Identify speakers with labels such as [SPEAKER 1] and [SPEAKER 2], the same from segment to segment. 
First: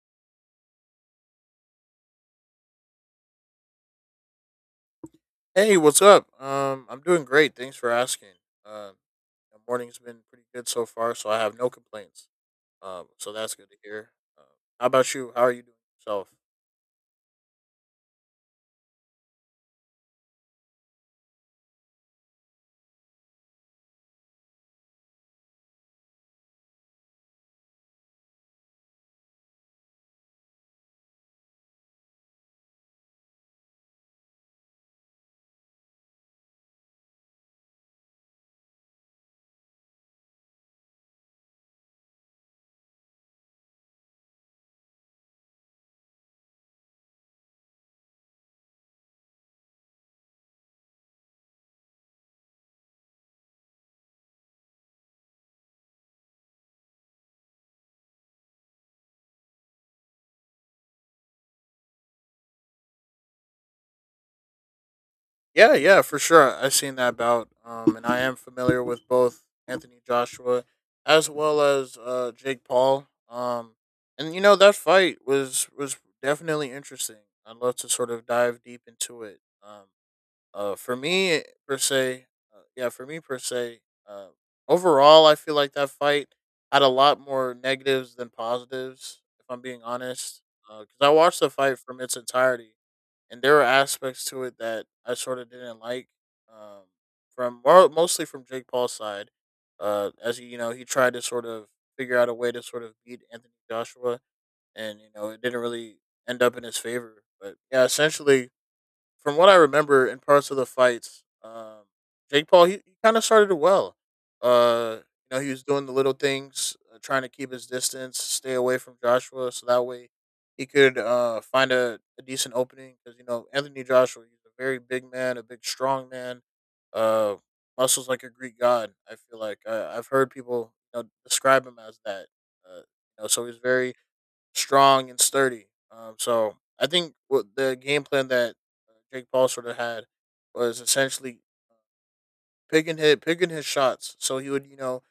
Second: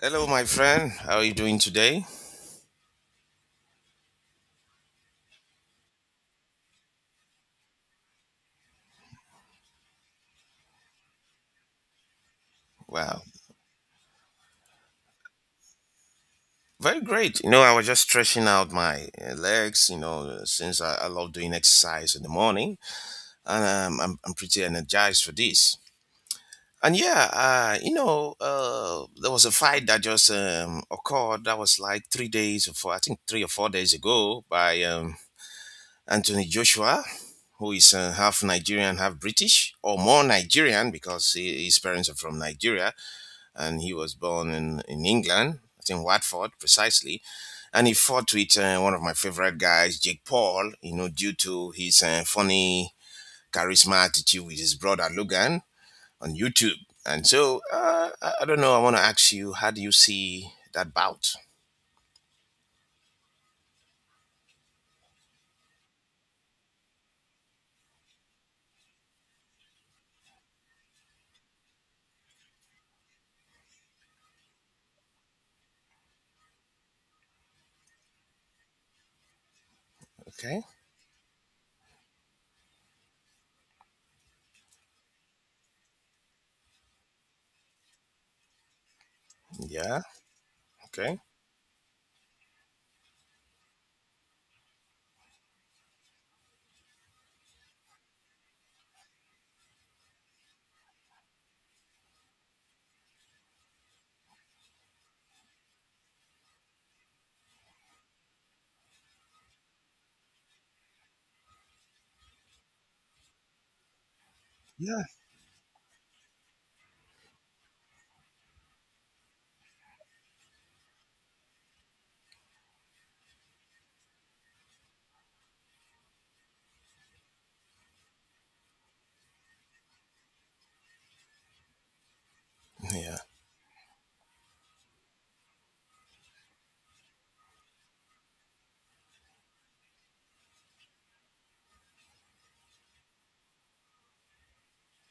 [SPEAKER 1] Hello, my friend. How are you doing today?
[SPEAKER 2] Hey, what's up? I'm doing great. Thanks for asking. Uh, the morning's been pretty good so far, so I have no complaints.
[SPEAKER 1] Wow,
[SPEAKER 2] So that's good to hear. Uh, how about you? How are you doing yourself?
[SPEAKER 1] very great. You know, I was just stretching out my legs, since I love doing exercise in the morning, and I'm pretty energized for this. And yeah, there was a fight that just occurred that was like 3 days or four, I think 3 or 4 days ago by Anthony Joshua, who is half Nigerian, half British, or more Nigerian because his parents are from Nigeria and he was born in England. I think Watford, precisely. And he fought with one of my favorite guys, Jake Paul, due to his funny charisma attitude with his brother Logan on YouTube. And so, I don't know, I want to ask you, how do you see that bout?
[SPEAKER 2] Yeah, yeah, for sure. I've seen that bout, and I am familiar with both Anthony Joshua as well as Jake Paul. And you know that fight was definitely interesting. I'd love to sort of dive deep into it.
[SPEAKER 1] Okay.
[SPEAKER 2] For me per se, yeah, for me per se, uh, overall, I feel like that fight had a lot more negatives than positives, if I'm being
[SPEAKER 1] Yeah.
[SPEAKER 2] honest, because I
[SPEAKER 1] Okay.
[SPEAKER 2] watched the fight from its entirety, and there were aspects to it that I sort of didn't like. Um, Mostly from Jake Paul's side, as he, you know, he tried to sort of figure out a way to sort of beat Anthony Joshua, and you know, it didn't really end up in his favor. But yeah, essentially, from what I remember in parts of the fights, Jake Paul, he kind of started it well. Uh,
[SPEAKER 1] Yeah.
[SPEAKER 2] you know, he was doing the little things, trying to keep his distance, stay away from Joshua, so that way he could find a decent opening. Because you know, Anthony Joshua, he's a very big man, a big strong man, uh, muscles like a Greek god. I feel like I've heard people, you know, describe him as that. Uh,
[SPEAKER 1] Yeah.
[SPEAKER 2] you know, so he's very strong and sturdy. So I think what the game plan that Jake Paul sort of had was essentially picking his shots. So he would, you know,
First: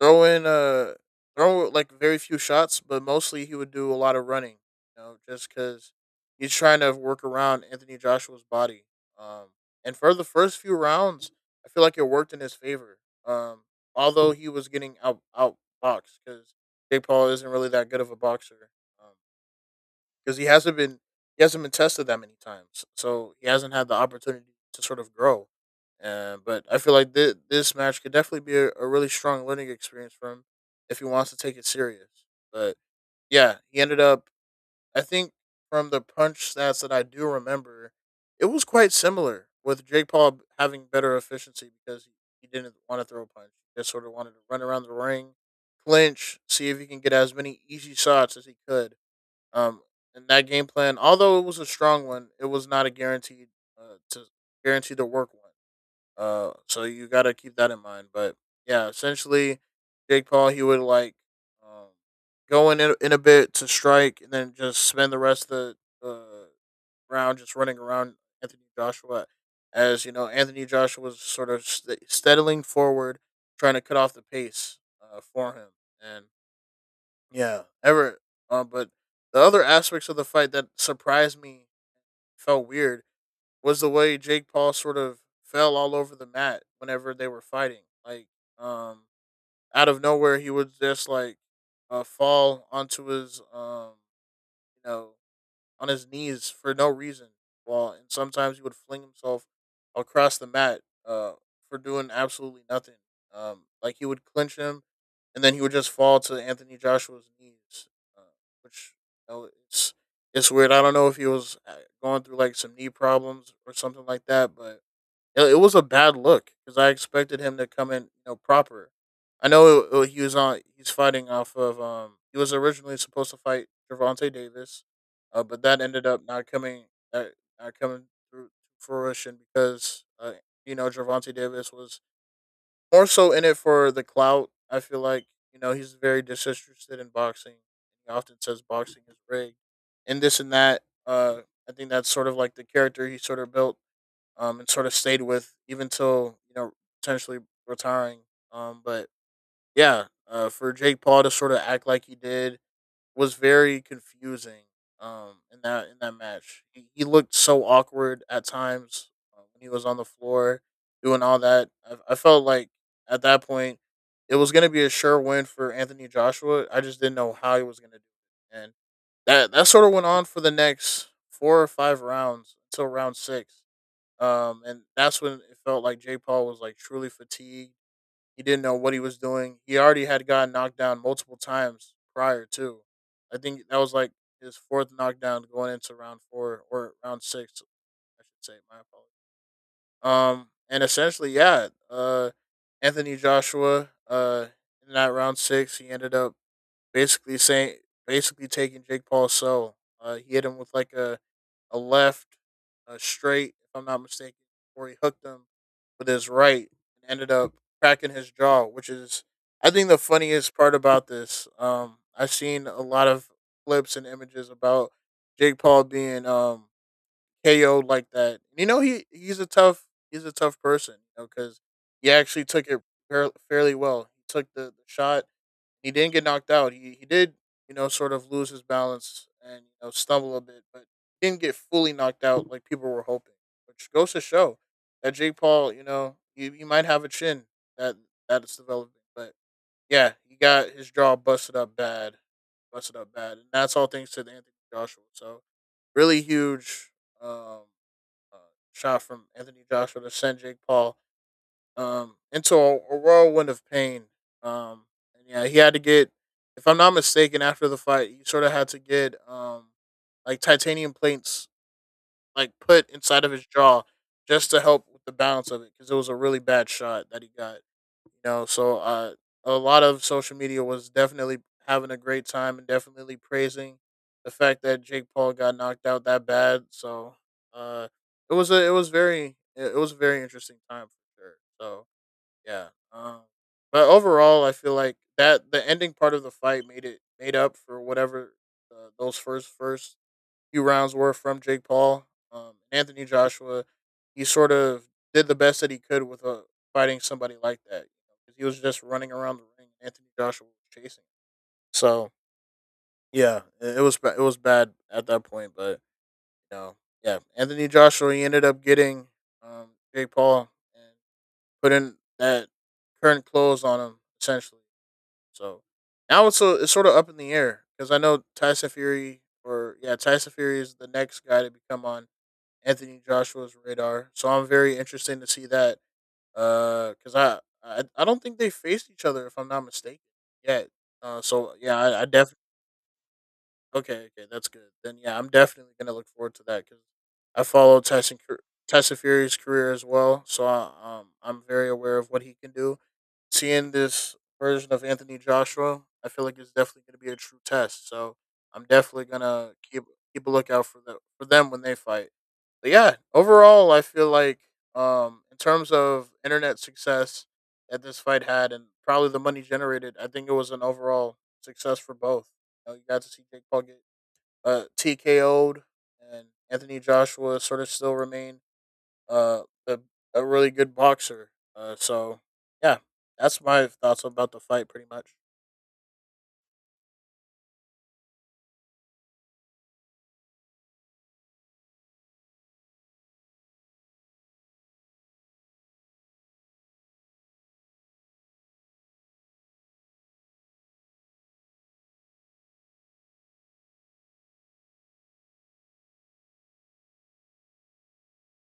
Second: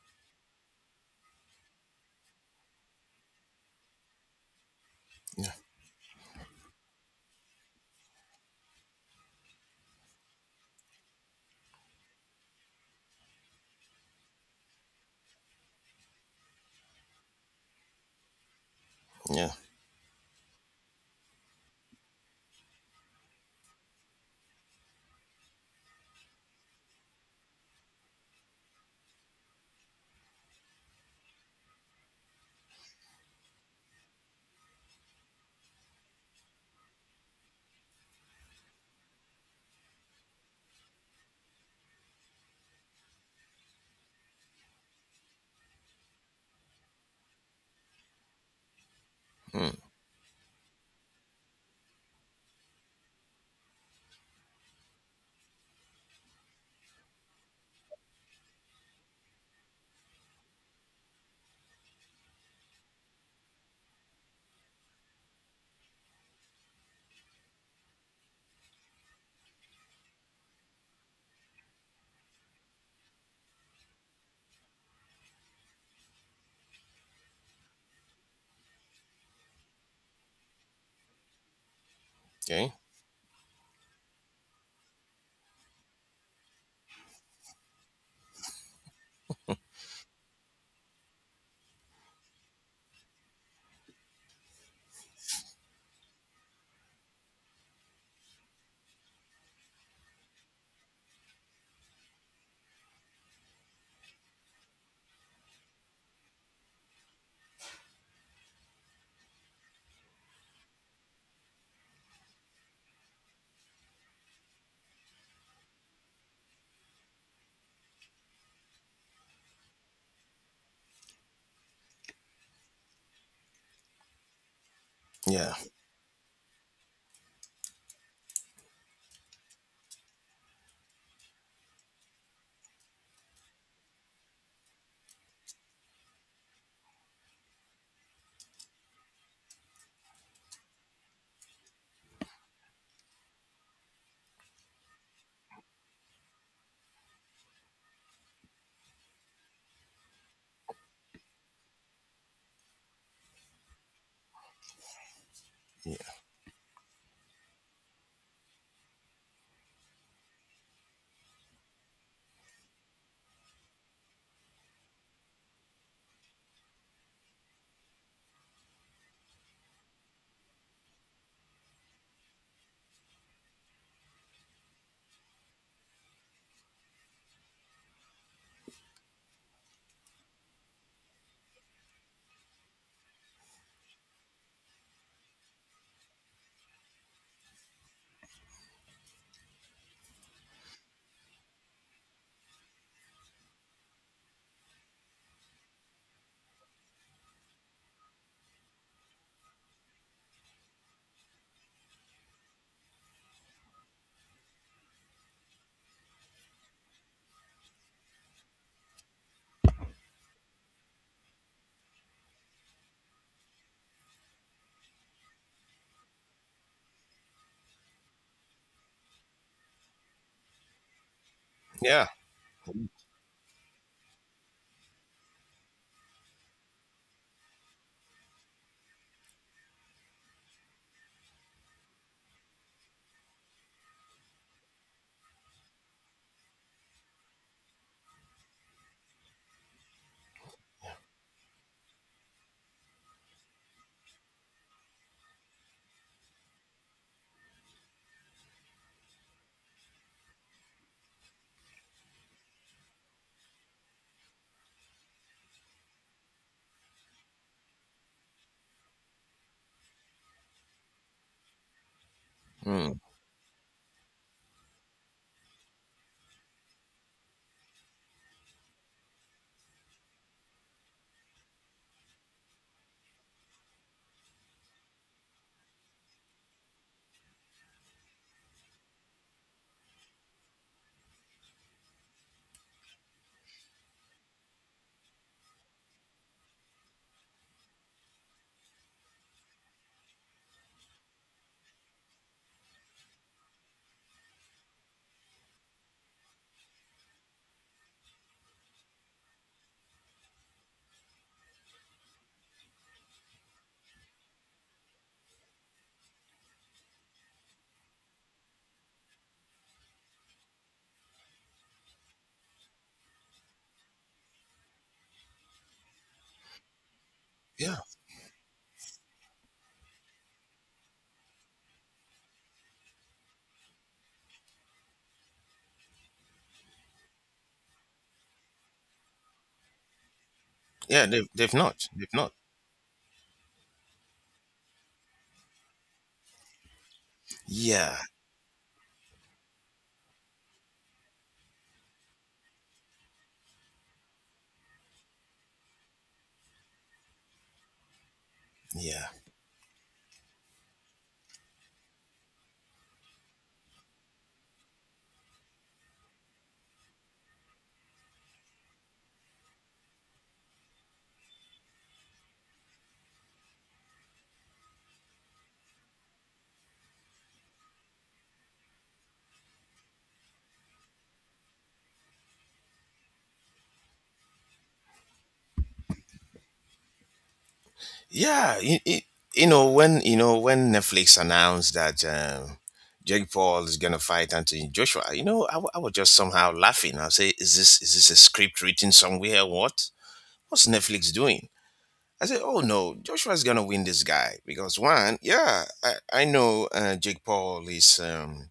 [SPEAKER 2] throw in throw like very few shots, but mostly he would do a lot of running. You know, just
[SPEAKER 1] Yeah.
[SPEAKER 2] because he's trying to work around Anthony Joshua's body. Um, and for the first few rounds, I feel like it worked in his favor. Um, Although he was getting outboxed because Jake Paul isn't really that good of a boxer. Um,
[SPEAKER 1] Yeah.
[SPEAKER 2] because he hasn't been tested that many times, so he hasn't had the opportunity to sort of grow. But I feel like this match could definitely be a really strong learning experience for him if he wants to take it serious. But yeah, he ended up. I think from the punch stats that I do remember, it was quite similar with Jake Paul having better efficiency because he didn't want to throw a punch. He just sort of wanted to run around the ring, clinch, see if he can get as many easy shots as he could,
[SPEAKER 1] Mm.
[SPEAKER 2] um, and that game plan, although it was a strong one, it was not a guaranteed to guarantee to work one. So you got to keep that in mind. But yeah, essentially, Jake Paul he would like, um, go in a bit to strike, and then just spend the rest of the round just running around Anthony Joshua, as you know, Anthony Joshua was sort of steadily forward, trying to cut off the pace for him, and yeah, ever. But the other aspects of the fight that surprised me, felt
[SPEAKER 1] Okay.
[SPEAKER 2] weird, was the way Jake Paul sort of fell all over the mat whenever they were fighting. Like, um, out of nowhere, he would just like fall onto his, you know, on his knees for no reason. Well, and sometimes he would fling himself across the mat uh, for doing absolutely nothing. Like he would clinch him, and then he would just fall to Anthony Joshua's knees, uh, which you know, it's weird. I don't know if he was going through like some knee problems or something like that, but it was a bad look because I expected him to come in, you know, proper. I know he was on. He's fighting off of. He was originally supposed to fight Javante Davis,
[SPEAKER 1] Yeah.
[SPEAKER 2] but that ended up not coming. Not, Not coming through to fruition because you know, Javante Davis was more so in it for the clout. I feel like you know he's very disinterested in boxing. He often says boxing is rigged, and this and that. I think that's sort of like the character he sort of built, and sort of stayed with even till you know potentially retiring. But yeah, for Jake Paul to sort of act like he did was very confusing. In that in
[SPEAKER 1] Yeah.
[SPEAKER 2] that match, he looked so awkward at times when he was on the floor doing all that. I felt like at that point it was going to be a sure win for Anthony Joshua. I just didn't know how he was going to do it, and that sort of went on for the next four or five rounds until round six. And that's when it felt like Jake Paul was like truly fatigued. He didn't know what he was doing. He already had gotten knocked down multiple times prior to. I think that was like his fourth knockdown going into round four or round six, I should say. My apologies. And essentially, yeah, Anthony Joshua, in that round six, he ended up basically saying basically taking Jake Paul's soul. He hit him with like a left, a straight, if I'm not mistaken, or he hooked him with his right and ended up cracking his jaw, which is I think the funniest part about this. I've seen a lot of clips and images about Jake Paul being KO'd like that. You know he's a tough person, you know, because
[SPEAKER 1] Yeah.
[SPEAKER 2] he actually took it fairly well. He took the shot. He didn't get knocked out. He did, you know, sort of lose his balance and you know stumble a bit, but he didn't get fully knocked out like people were hoping. Which goes to show that Jake Paul, you know, he might have a chin that that's developing. But yeah, he got his jaw busted up bad. Busted up bad. And that's all thanks to Anthony Joshua. So really huge, um, uh, shot from Anthony Joshua to send Jake Paul into a whirlwind of pain. Um, and yeah, he had to get, if I'm not mistaken, after the fight, he sort of had to get, like titanium plates like put
[SPEAKER 1] Mm.
[SPEAKER 2] inside of his jaw just to help with the balance of it because it was a really bad shot that he got. You know, so a lot of social media was definitely having a great time and definitely praising the fact that Jake Paul got knocked out that bad. So uh, it was very it was a very interesting time for sure. So yeah. But overall, I feel like that the ending part of the fight made it made up for whatever those first few rounds were from Jake Paul. Anthony Joshua, he sort of did the best that he could with fighting somebody like that. You know, 'cause he was just running around the ring. Anthony Joshua was chasing. So yeah, it was bad at that point. But you know, yeah, Anthony Joshua he ended up getting, Jake Paul, putting that current close on him essentially. So now it's sort of up in the air
[SPEAKER 1] Yeah.
[SPEAKER 2] because I know Tyson Fury or yeah Tyson Fury is the next guy to become on Anthony Joshua's radar. So I'm very interested to see that because I don't think they faced each other, if I'm not mistaken, yet.
[SPEAKER 1] Yeah. They've,
[SPEAKER 2] So
[SPEAKER 1] they've
[SPEAKER 2] yeah,
[SPEAKER 1] not.
[SPEAKER 2] I
[SPEAKER 1] They've not.
[SPEAKER 2] definitely okay, that's good. Then yeah, I'm definitely gonna look forward to that because I follow
[SPEAKER 1] Yeah.
[SPEAKER 2] Tyson Fury's career as well. So I'm very aware of what he can do. Seeing this version of Anthony Joshua, I feel like it's definitely going to be a true test. So I'm definitely
[SPEAKER 1] Yeah.
[SPEAKER 2] gonna keep a lookout for the for them when they fight. But yeah, overall, I feel like in terms of internet success that this fight had, and probably the money generated, I think it was an overall success for both. You know, you got to see Jake Paul get TKO'd, and Anthony Joshua sort of still remained uh, a, a really good boxer. So yeah, that's my thoughts about the fight, pretty much.
[SPEAKER 1] Yeah, you know when Netflix announced that Jake Paul is gonna fight Anthony Joshua, I was just somehow laughing. I say, is this a script written somewhere? What's Netflix doing? I said, oh no, Joshua's gonna win this guy because one, yeah, I know Jake Paul is. Um,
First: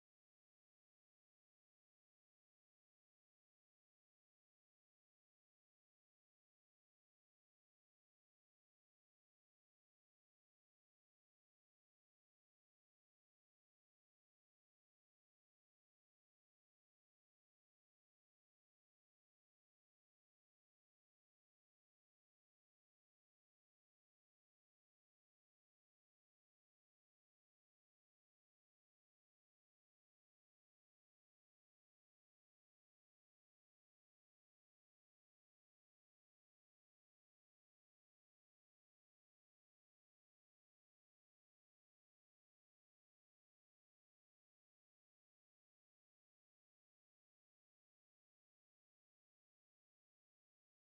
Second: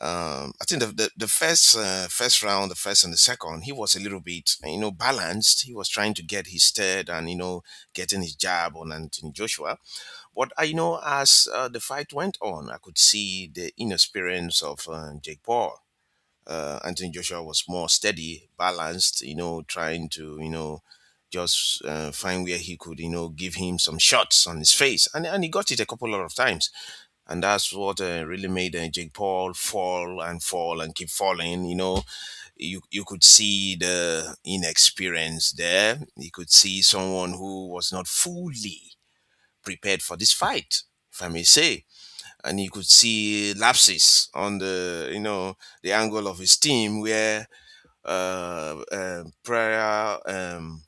[SPEAKER 1] um, I think the first round, the first and the second, he was a little bit balanced. He was trying to get his third and getting his jab on Anthony Joshua, but I know as the fight went on, I could see the inexperience of Jake Paul. Anthony Joshua was more steady, balanced, trying to just find where he could, give him some shots on his face. And he got it a couple of times. And that's what really made Jake Paul fall and fall and keep falling. You know, you could see the inexperience there. You could see someone who was not fully prepared for this fight, if I may say. And you could see lapses on the angle of his team, where Pereira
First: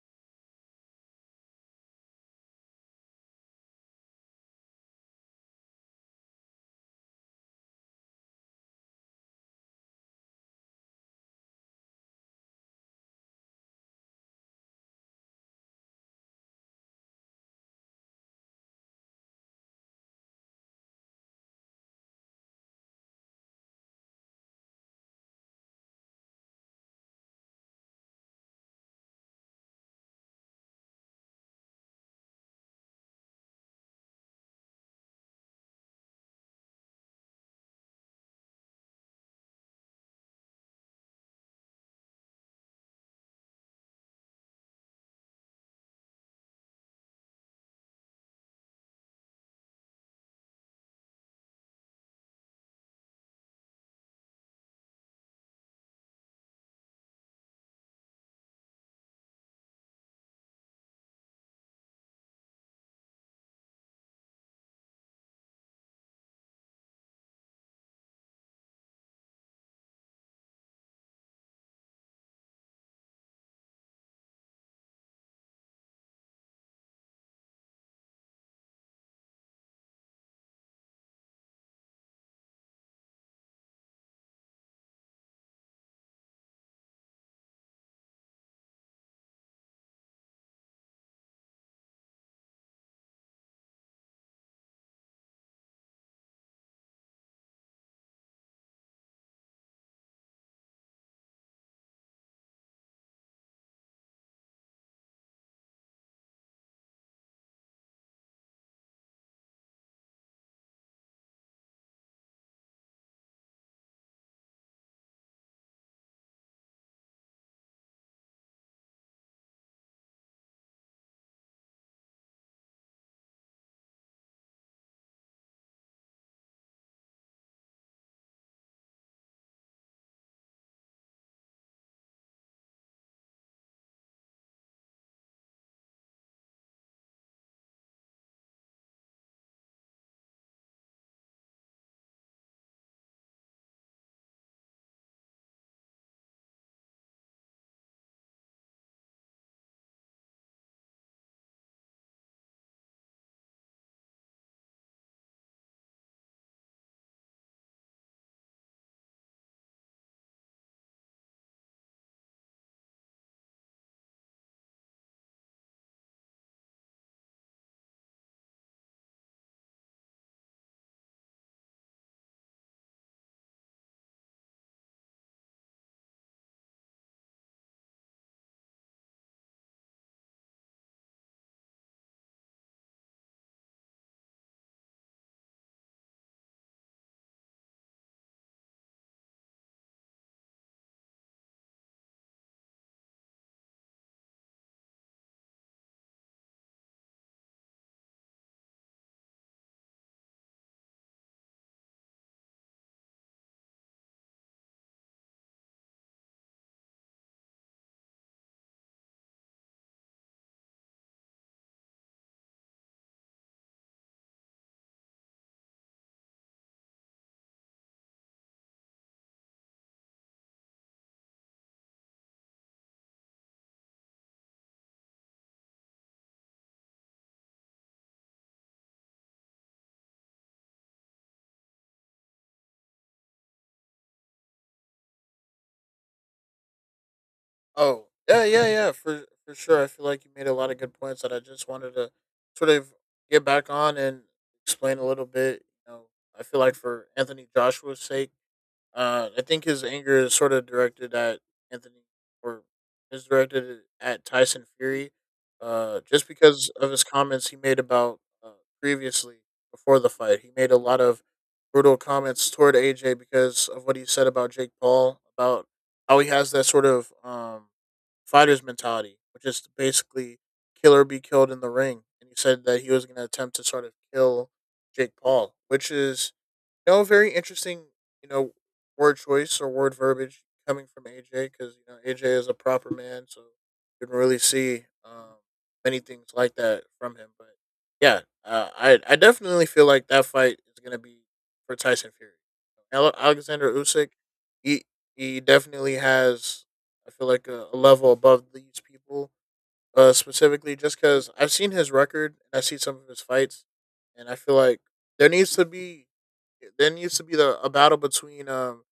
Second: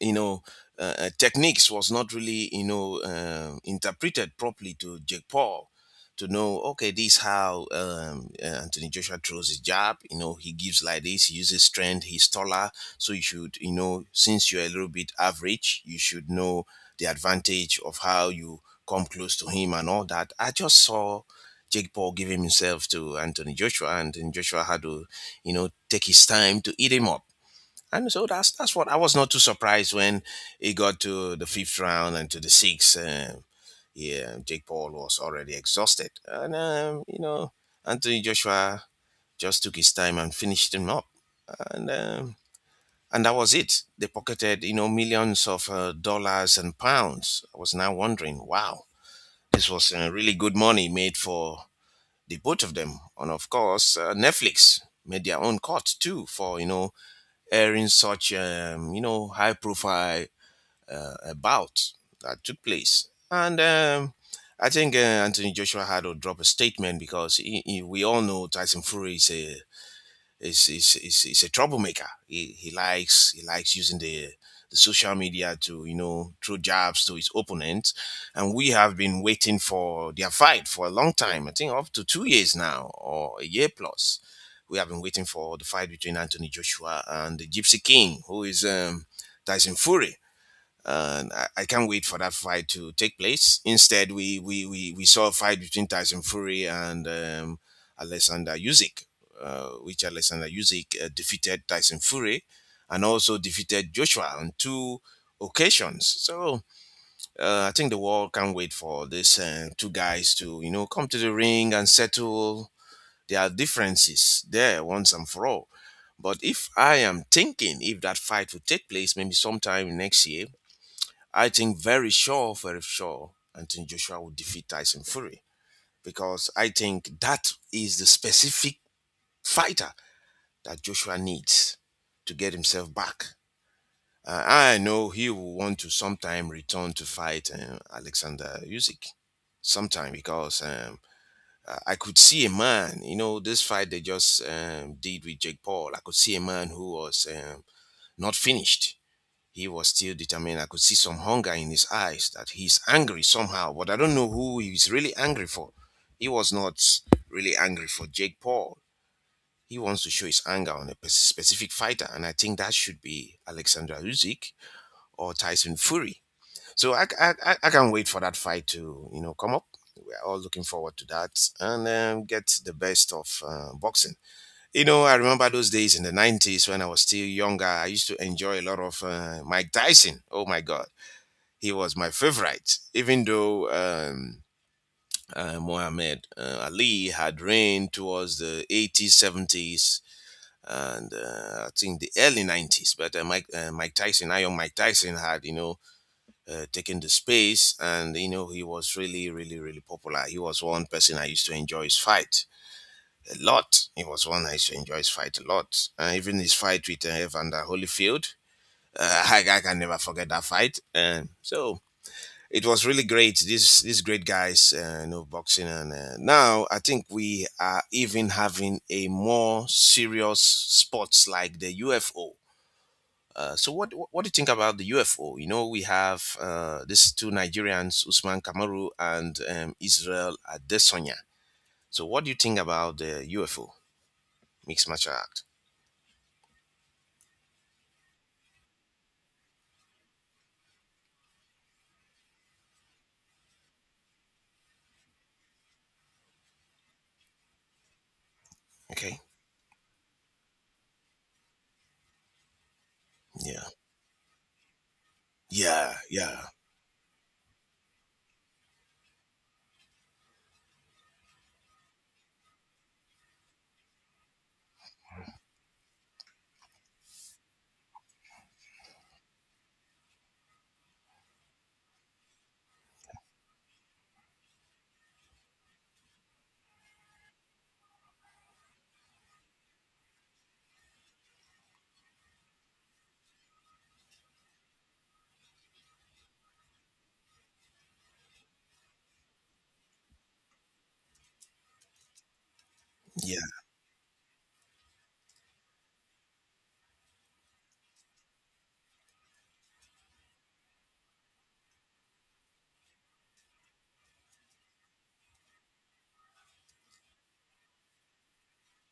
[SPEAKER 1] you know, techniques was not really, interpreted properly to Jake Paul to know, okay, this is how Anthony Joshua throws his jab. You know, he gives like this, he uses strength, he's taller. So you should, since you're a little bit average, you should know the advantage of how you come close to him and all that. I just saw Jake Paul giving himself to Anthony Joshua, and Anthony Joshua had to take his time to eat him up, and so that's what. I was not too surprised when he got to the fifth round and to the sixth. Yeah, Jake Paul was already exhausted, and Anthony Joshua just took his time and finished him up, and um, and that was it. They pocketed millions of dollars and pounds. I was now wondering, wow, this was really good money made for the both of them, and of course Netflix made their own cut too for airing such high profile about that took place. And I think Anthony Joshua had to drop a statement because we all know Tyson Fury is a is, is a troublemaker. He likes using the social media to throw jabs to his opponents, and we have been waiting for their fight for a long time. I think up to 2 years now, or a year plus. We have been waiting for the fight between Anthony Joshua and the Gypsy King, who is Tyson Fury, and I can't wait for that fight to take place. Instead, we saw a fight between Tyson Fury and Alexander Usyk, which Alexander Usyk defeated Tyson Fury, and also defeated Joshua on two occasions. So I think the world can't wait for these two guys to come to the ring and settle their differences there once and for all. But if I am thinking, if that fight will take place maybe sometime next year, I think very sure, very sure, Anthony Joshua will defeat Tyson Fury, because I think that is the specific fighter that Joshua needs to get himself back. I know he will want to sometime return to fight Alexander Usyk sometime, because I could see a man, this fight they just did with Jake Paul. I could see a man who was not finished. He was still determined. I could see some hunger in his eyes that he's angry somehow, but I don't know who he's really angry for. He was not really angry for Jake Paul. He wants to show his anger on a specific fighter, and I think that should be Alexander Usyk or Tyson Fury. So I can't wait for that fight to come up. We're all looking forward to that, and get the best of boxing. You know, I remember those days in the 90s when I was still younger. I used to enjoy a lot of Mike Tyson. Oh my God, he was my favorite, even though Muhammad Ali had reigned towards the 80s, 70s, and I think the early 90s. But Mike Tyson, Iron Mike Tyson, had taken the space, and he was really, really, really popular. He was one person I used to enjoy his fight a lot. He was one I used to enjoy his fight a lot, even his fight with Evander Holyfield. I can never forget that fight. So it was really great. These great guys, boxing, and now I think we are even having a more serious sports like the UFO. So what do you think about the UFO? You know, we have these two Nigerians, Usman Kamaru and Israel Adesanya. So what do you think about the UFO mixed martial art?
[SPEAKER 2] Oh yeah, yeah, yeah, for sure. I feel like you made a lot of good points that I just wanted to sort of get back on and explain a little bit. You know, I feel like for Anthony Joshua's sake,
[SPEAKER 1] Okay.
[SPEAKER 2] I think his anger is sort of directed at Anthony, or is
[SPEAKER 1] Yeah.
[SPEAKER 2] directed at Tyson Fury,
[SPEAKER 1] Yeah.
[SPEAKER 2] just
[SPEAKER 1] Yeah.
[SPEAKER 2] because of his comments he made about uh, previously before the fight. He made a lot of brutal comments toward AJ because of what he said about Jake Paul, about how he has that sort of fighter's mentality, which is to basically kill or be killed in the ring. And he said that he was going to attempt to sort of kill Jake Paul, which is no, very interesting, you know, word choice or word verbiage coming from AJ because, you know, AJ is a proper man. So you can really see many things like that from him. But yeah, I definitely feel like that fight is going to be for Tyson Fury. Ale-
[SPEAKER 1] Yeah.
[SPEAKER 2] Alexander Usyk, he, he definitely has, I feel like, a level above these people, specifically just because I've seen his record and I see some of his fights. And I feel like there needs to be there needs to be the a battle between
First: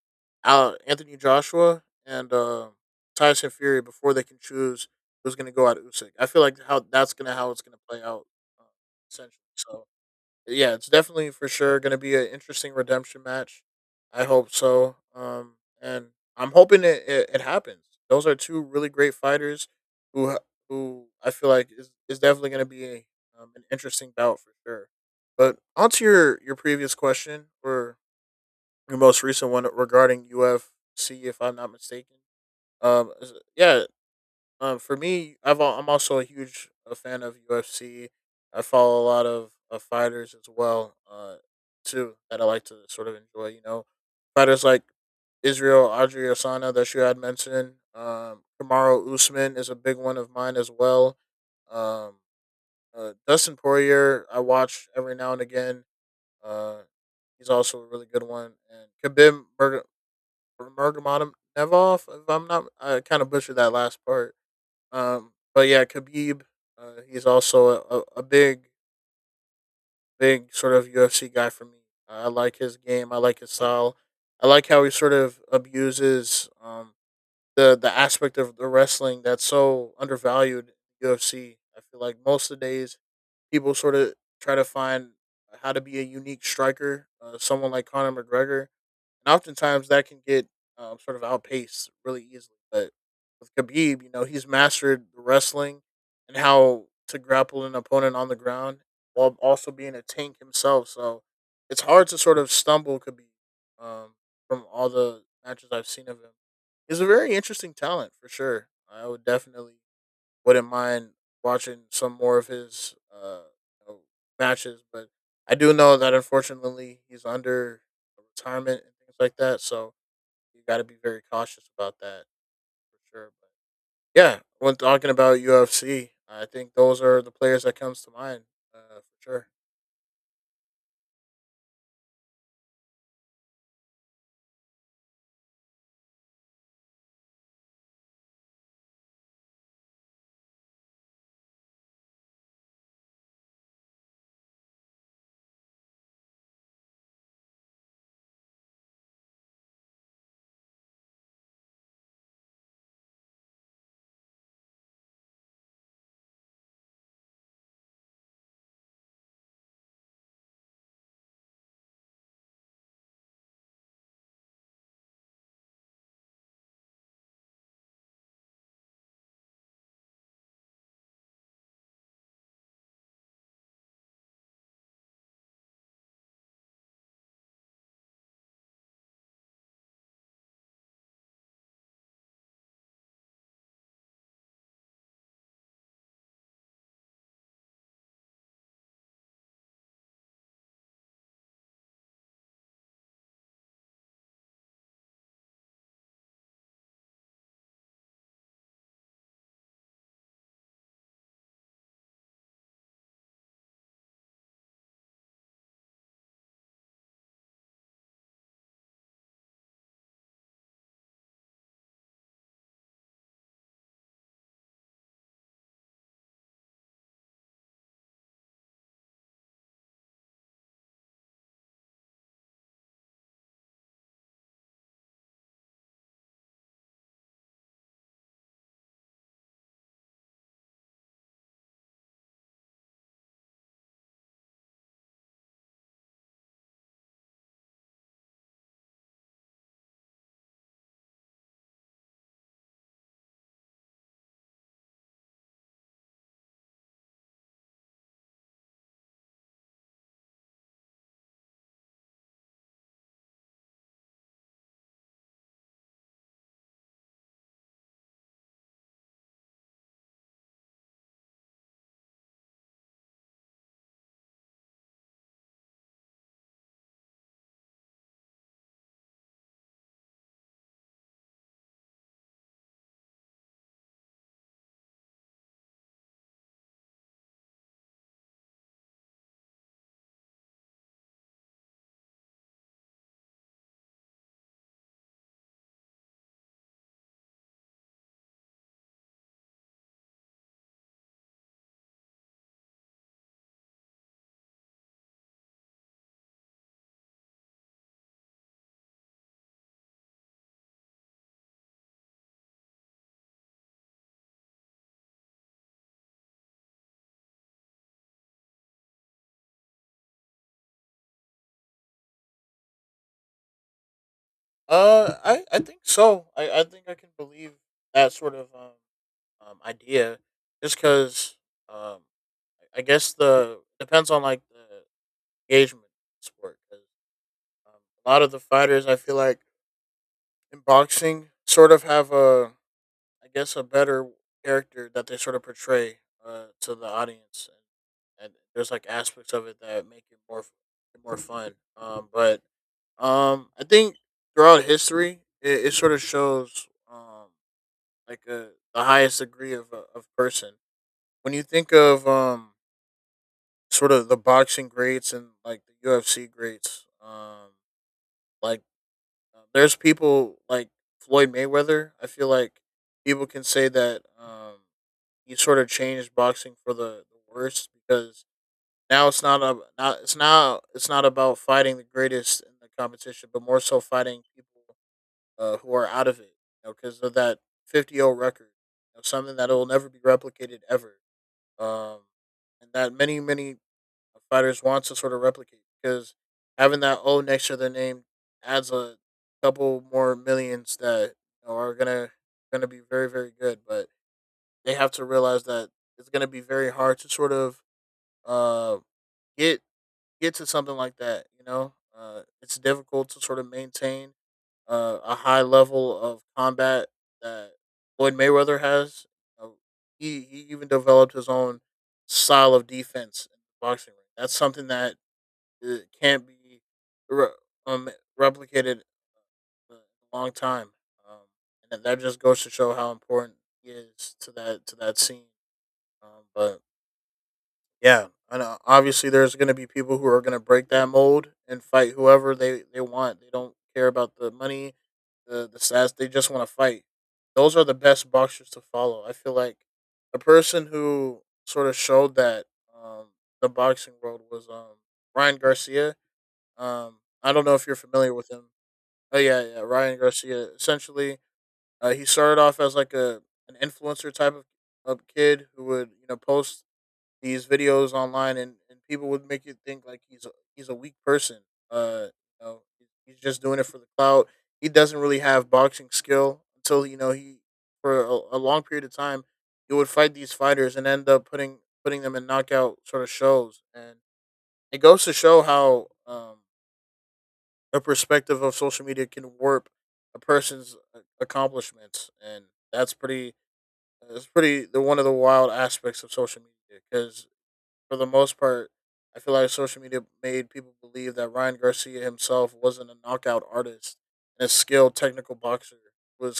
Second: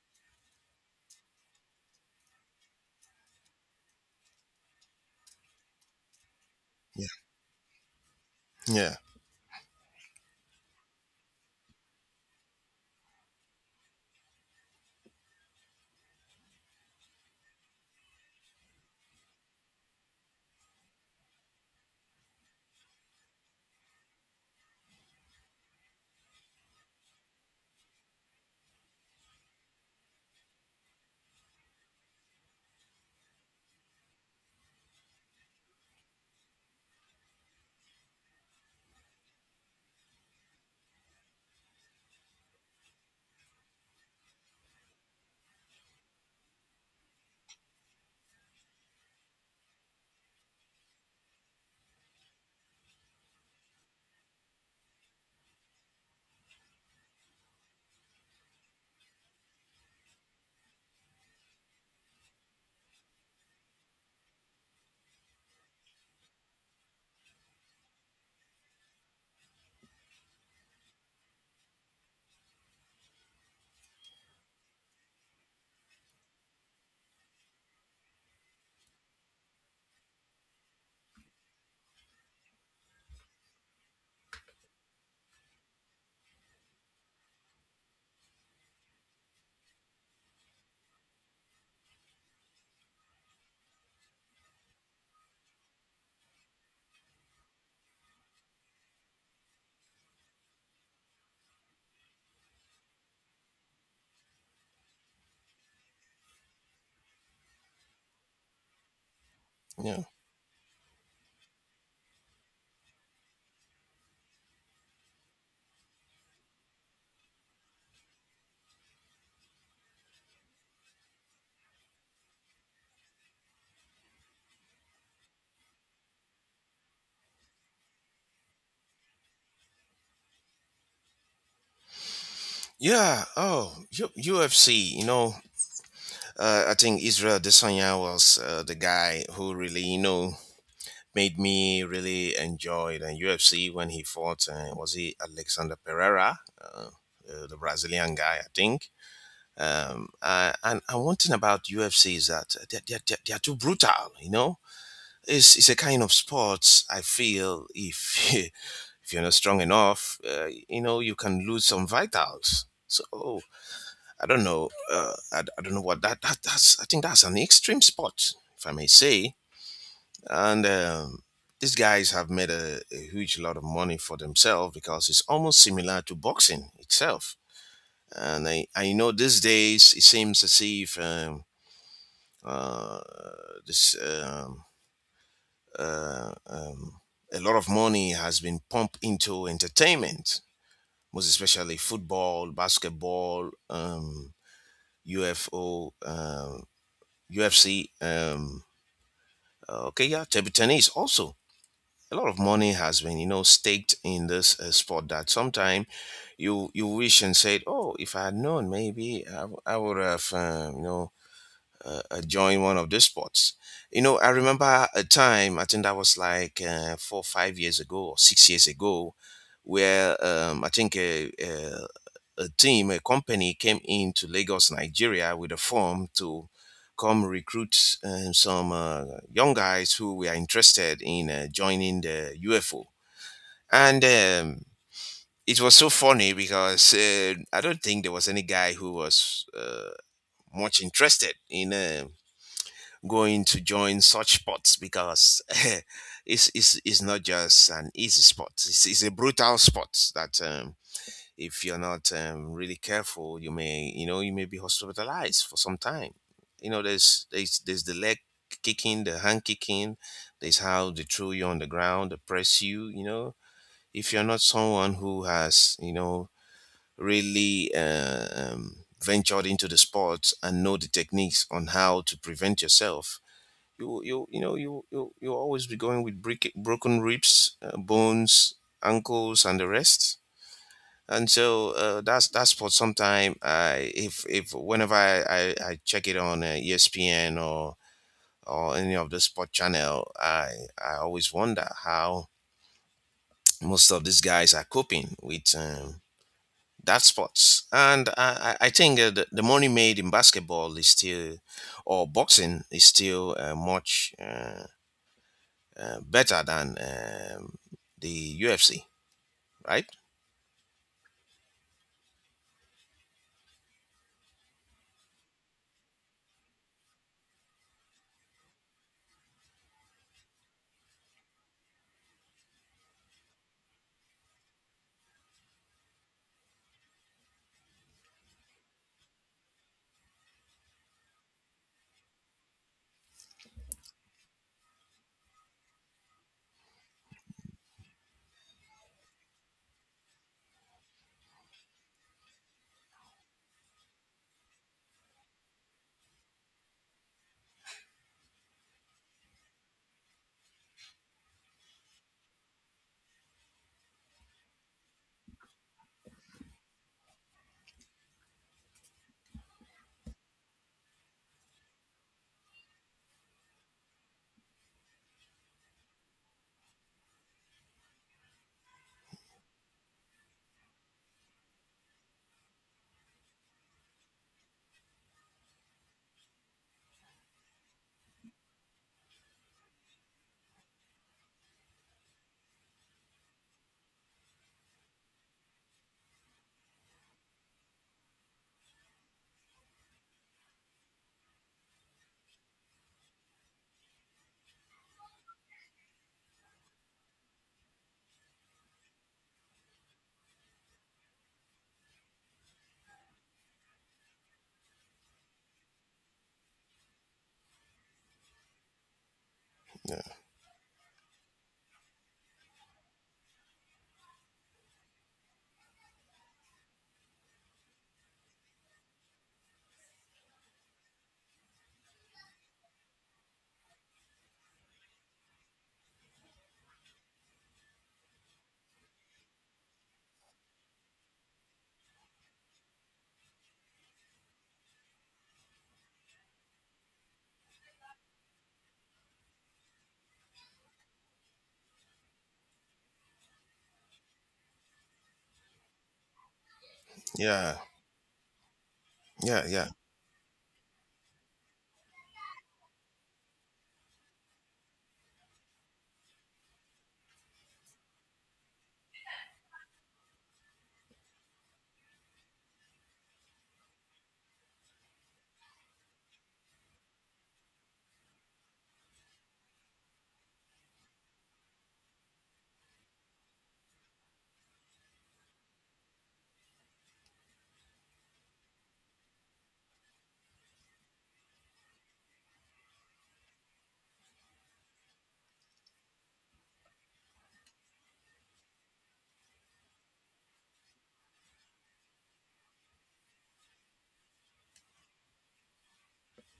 [SPEAKER 2] Anthony Joshua and Tyson Fury before they can choose who's going to go at Usyk. I feel like
[SPEAKER 1] Yeah.
[SPEAKER 2] how it's going to play out, uh,
[SPEAKER 1] Yeah.
[SPEAKER 2] essentially. So yeah, it's definitely for sure going to be an interesting redemption match. I hope so. And I'm hoping it happens. Those are two really great fighters who ha- who I feel like is definitely going to be an interesting bout for sure. But on to your previous question or your most recent one regarding UFC, if I'm not mistaken. Yeah, for me, I'm also a huge a fan of UFC. I follow a lot of fighters as well, too that I like to sort of enjoy. You know, fighters like Israel Audrey Osana that you had mentioned. Kamaru Usman is a big one of mine as well. Um, Dustin Poirier I watch every now and again. Uh, he's also a really good one. And Khabib Nurmagomedov, if I'm not, I kind of butchered that last part, but yeah, Khabib, he's also a big, big sort of UFC guy for me. I like his game. I like his style. I like how he sort of abuses the aspect of the wrestling that's so undervalued in UFC. I feel like most of the days, people sort of try to find how to be a unique striker. Someone like Conor McGregor, and oftentimes that can get sort of outpaced really easily. But with Khabib, you know, he's mastered the wrestling and how to grapple an opponent on the ground while also being a tank himself. So it's hard to sort of stumble Khabib, um, from all the matches I've seen of him. He's a very interesting talent for sure. I would definitely
[SPEAKER 1] Yeah.
[SPEAKER 2] wouldn't mind watching some more of his you know, matches, but I do know that unfortunately he's under retirement and things like that, so you got to be very cautious about that for sure. But yeah, when talking about UFC, I think those are the players that comes to mind, for sure.
[SPEAKER 1] Yeah. Oh, UFC. You know, I think Israel Adesanya was the guy who really, made me really enjoy the UFC when he fought. Was he Alexander Pereira, the Brazilian guy, I think. And one thing about UFC is that they're too brutal. It's a kind of sport I feel, if if you're not strong enough, you can lose some vitals. So I don't know. I don't know what that's. I think that's an extreme sport, if I may say. And these guys have made a huge lot of money for themselves, because it's almost similar to boxing itself. And I know these days it seems as if uh, this uh, um, a lot of money has been pumped into entertainment, most especially football, basketball, UFO. UFC. Okay, yeah, table tennis also. A lot of money has been, staked in this sport, that sometime you wish and said, oh, if I had known, maybe I would have joined one of these sports. You know, I remember a time, I think that was like 4, 5 years ago or 6 years ago, where I think a team, a company came into Lagos, Nigeria with a form to come recruit some young guys who were interested in joining the UFO. And it was so funny because I don't think there was any guy who was much interested in going to join such sports, because it's not just an easy sport, it's a brutal sport that. If you're not really careful, you may be hospitalized for some time. You know, there's the leg kicking, the hand kicking. There's how they throw you on the ground, they press you. You know, if you're not someone who has really ventured into the sport and know the techniques on how to prevent yourself. You know you you you'll always be going with brick, broken ribs, bones, ankles, and the rest, and so that's for some time. I if whenever I check it on ESPN or any of the sport channel, I always wonder how most of these guys are coping with that sports. And I think the money made in basketball is still, or boxing is still much better than the UFC, right?
[SPEAKER 2] I think so. I think I can believe that sort of idea, just because um I guess the depends on like the engagement sport. Um, A lot of the fighters, I feel like, in boxing, sort of have a, I guess, a better character that they sort of portray to the audience, and there's like aspects of it that make it more, more fun. But I think throughout history, it sort of shows like a, the highest degree of a of person. When you think of sort of the boxing greats and like the UFC greats, like there's people like Floyd Mayweather. I feel like people can say that he sort of changed boxing for the worse because now it's not a not it's now it's not about fighting the greatest in the competition, but more so fighting people, who are out of it. You know, because of that 50-0 record, you know, something that will never be replicated ever. Um, and that, many fighters want to sort of replicate because having that O next to their name adds a couple more millions that, you know, are gonna be very very good, but they have to realize that it's gonna be very hard to sort of uh, get get to something like that. You know, it's difficult to sort of maintain a high level of combat that Floyd Mayweather has. Uh,
[SPEAKER 1] Yeah,
[SPEAKER 2] he even developed his own style of defense in the boxing ring. That's something that it can't be re- um replicated in a long time. Um, and that just goes to show how important he is to that scene. But yeah, and obviously there's going to be people who are going to break that mold and fight whoever they want. They don't care about the money, the stats. They just want to fight. Those are the best boxers to follow. I feel like a person who sort of showed that, um, the boxing world was, Ryan Garcia, I don't know
[SPEAKER 1] yeah,
[SPEAKER 2] if you're familiar with him. Oh yeah,
[SPEAKER 1] yeah.
[SPEAKER 2] yeah,
[SPEAKER 1] Yeah.
[SPEAKER 2] Ryan Garcia. Essentially, he started off as like a an influencer type of kid who would you know post these videos online, and people would make you think like he's a weak person. Uh, you know, he's just doing it for the clout. He doesn't really have boxing skill until you know he, for a long period of time, he would fight these fighters and end up putting them in knockout sort of shows, and it goes to show how a perspective of social media can warp a person's accomplishments, and that's pretty. That's pretty the one of the wild aspects of social media because for the most part, I feel like social media made people believe that Ryan Garcia himself wasn't a knockout artist and a skilled technical boxer, was